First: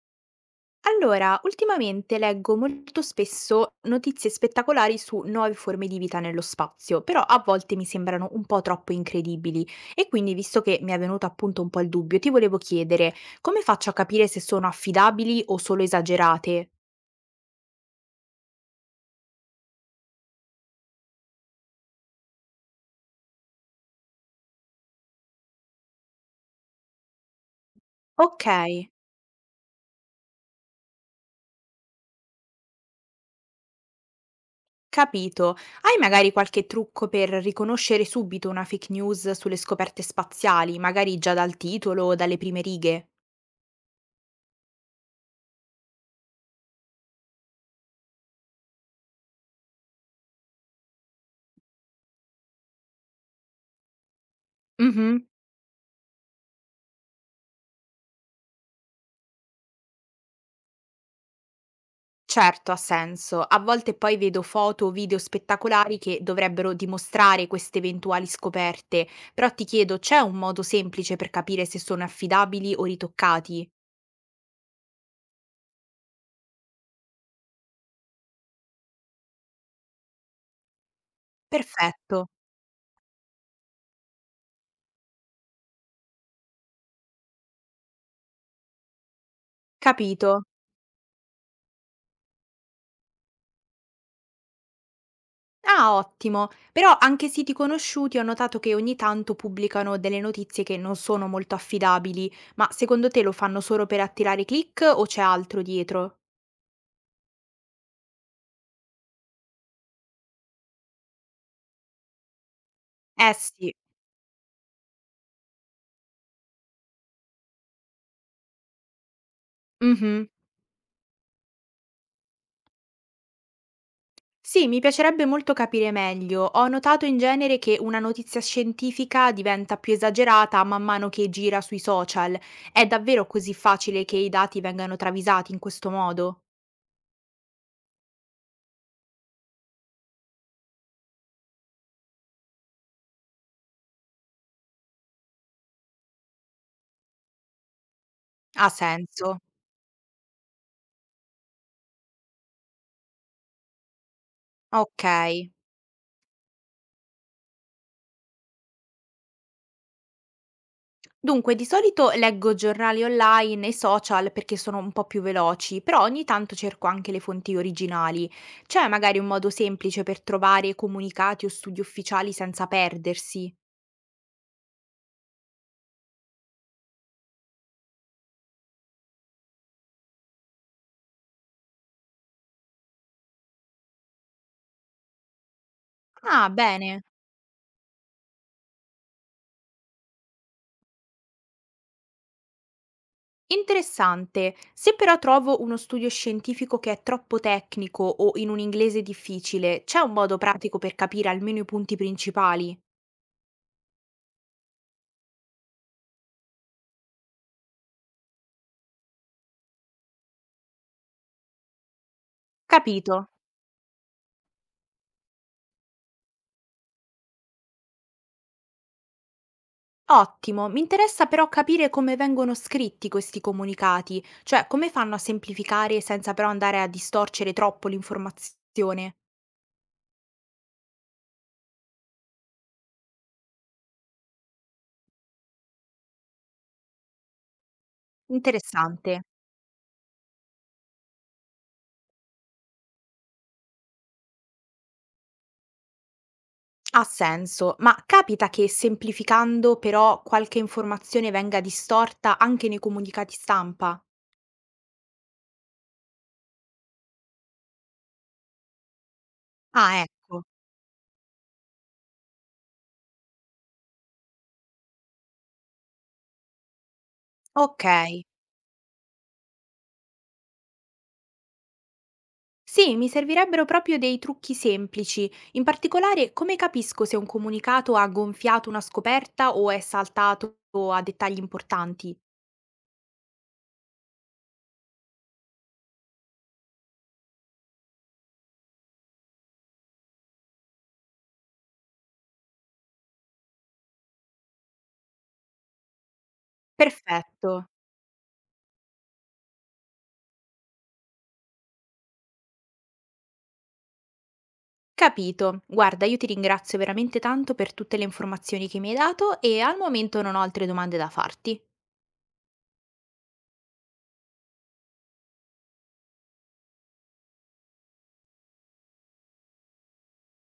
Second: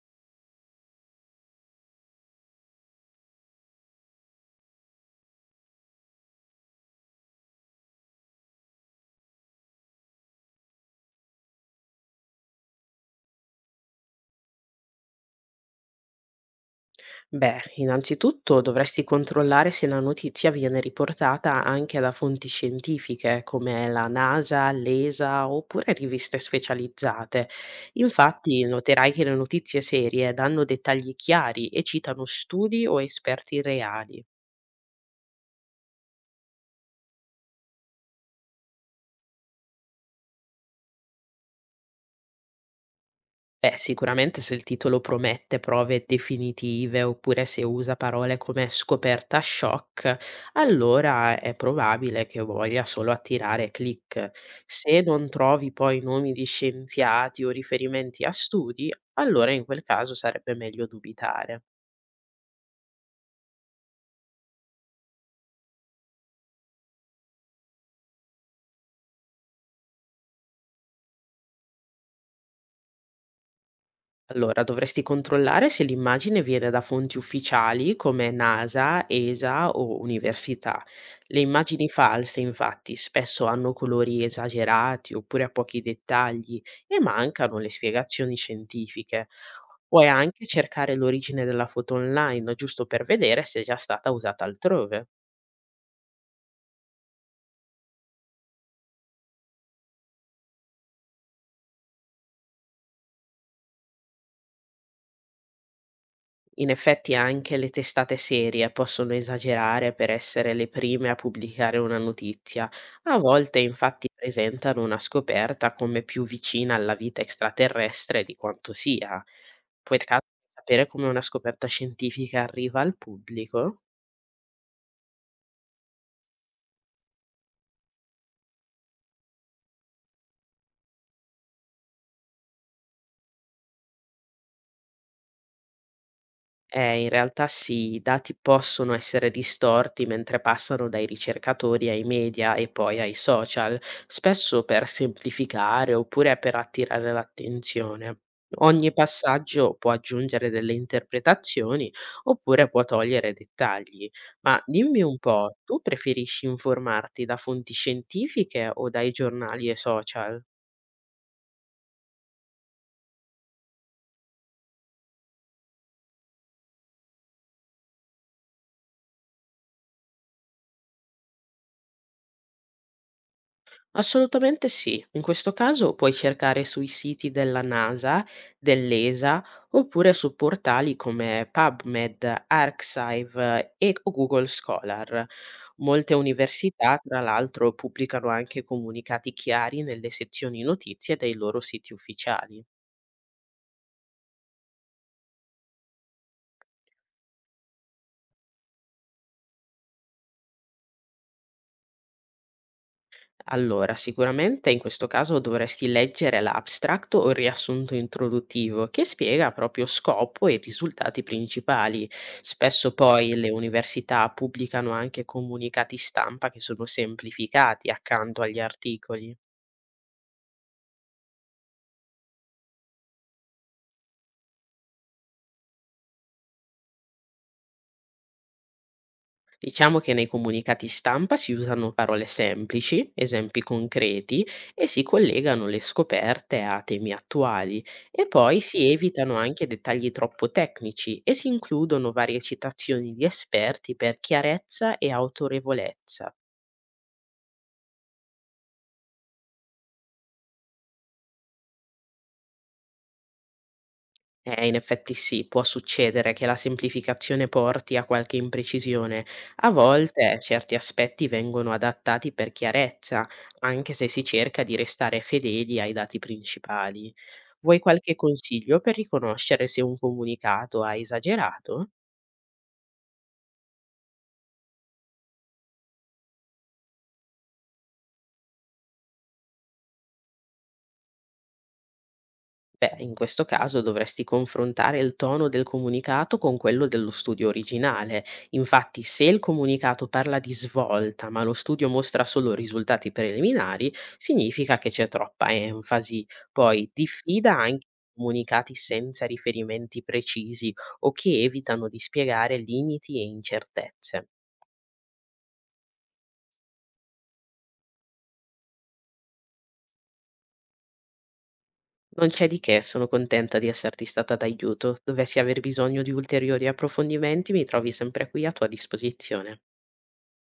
Allora, ultimamente leggo molto spesso notizie spettacolari su nuove forme di vita nello spazio, però a volte mi sembrano un po' troppo incredibili e quindi, visto che mi è venuto appunto un po' il dubbio, ti volevo chiedere come faccio a capire se sono affidabili o solo esagerate? Beh, innanzitutto dovresti controllare se la notizia viene riportata anche da fonti scientifiche come la NASA, l'ESA oppure riviste specializzate. Ok, Infatti, noterai che le notizie serie danno dettagli chiari e citano studi o esperti reali. capito. Hai magari qualche trucco per riconoscere subito una fake news sulle scoperte spaziali, magari già dal titolo o dalle prime righe? Beh, sicuramente se il titolo promette prove definitive oppure se usa parole come scoperta shock, allora è probabile che voglia solo attirare click. Se non Mhm. trovi poi nomi di scienziati o riferimenti a studi, allora in quel caso sarebbe meglio dubitare. Certo, ha senso. A volte poi vedo foto o video spettacolari che dovrebbero dimostrare queste eventuali scoperte, però ti chiedo, c'è un modo semplice per capire se sono affidabili o ritoccati? Allora, dovresti controllare se l'immagine viene da fonti ufficiali come NASA, ESA o università. Le immagini Perfetto, false, infatti, spesso hanno colori esagerati oppure a pochi dettagli e mancano le spiegazioni scientifiche. Puoi capito. anche cercare l'origine della foto online, giusto per vedere se è già stata usata altrove. Ah, ottimo. Però anche siti conosciuti ho notato che ogni tanto pubblicano delle notizie che non sono molto affidabili, ma secondo te lo fanno solo per attirare click o c'è altro dietro? In effetti anche le testate serie possono esagerare per essere le prime a pubblicare una notizia. A Eh volte sì. infatti presentano una scoperta come più vicina alla vita extraterrestre di quanto sia. Puoi per caso Mhm. sapere come una scoperta scientifica arriva al pubblico? Sì, mi piacerebbe molto capire meglio. Ho notato in genere che una notizia scientifica diventa più esagerata man mano che gira sui social. È davvero così facile che i dati vengano travisati in questo modo? In realtà sì, i dati possono essere distorti mentre passano dai ricercatori ai media e poi ai social, spesso per semplificare oppure per attirare l'attenzione. Ha Ogni senso. passaggio può aggiungere delle interpretazioni oppure può togliere dettagli. Ma dimmi Ok. un po', tu preferisci informarti da fonti scientifiche o dai giornali e social? Dunque, di solito leggo giornali online e social perché sono un po' più veloci, però ogni tanto cerco anche le fonti originali. C'è magari un modo semplice per trovare comunicati o studi ufficiali senza perdersi? Assolutamente sì. In questo caso puoi cercare sui siti della NASA, dell'ESA oppure su portali come PubMed, Arxiv, o Google Scholar. Molte Ah, università, bene. tra l'altro, pubblicano anche comunicati chiari nelle sezioni notizie dei loro siti ufficiali. Interessante. Se però trovo uno studio scientifico che è troppo tecnico o in un inglese difficile, c'è un modo pratico per capire almeno i punti principali? Allora, sicuramente in questo caso dovresti leggere l'abstract o il riassunto introduttivo che spiega proprio scopo e risultati principali. Spesso Capito. poi le università pubblicano anche comunicati stampa che sono semplificati accanto agli articoli. Ottimo. Mi interessa però capire come vengono scritti questi comunicati, cioè come fanno a semplificare senza però andare a distorcere troppo l'informazione. Diciamo che nei comunicati stampa si usano parole semplici, esempi concreti e si collegano le scoperte a temi attuali, e poi si Interessante. evitano anche dettagli troppo tecnici e si includono varie citazioni di esperti per chiarezza e autorevolezza. Ha senso, ma capita che semplificando però qualche informazione venga distorta anche nei comunicati stampa? In effetti sì, può succedere che la semplificazione porti a qualche imprecisione. A Ah, volte ecco. certi aspetti vengono adattati per chiarezza, anche se si cerca di restare fedeli ai dati principali. Vuoi Ok. qualche consiglio per riconoscere se un comunicato ha esagerato? Sì, mi servirebbero proprio dei trucchi semplici, in particolare come capisco se un comunicato ha gonfiato una scoperta o è saltato a dettagli importanti. Beh, in questo caso dovresti confrontare il tono del comunicato con quello dello studio originale. Infatti, se il comunicato parla di svolta, ma lo studio mostra solo risultati preliminari, significa che c'è troppa enfasi. Poi Perfetto, diffida anche comunicati senza riferimenti precisi o che evitano di spiegare limiti e incertezze. capito. Guarda, io ti ringrazio veramente tanto per tutte le informazioni che mi hai dato e al momento non ho altre domande da farti. Non c'è di che, sono contenta di esserti stata d'aiuto. Dovessi aver bisogno di ulteriori approfondimenti, mi trovi sempre qui a tua disposizione.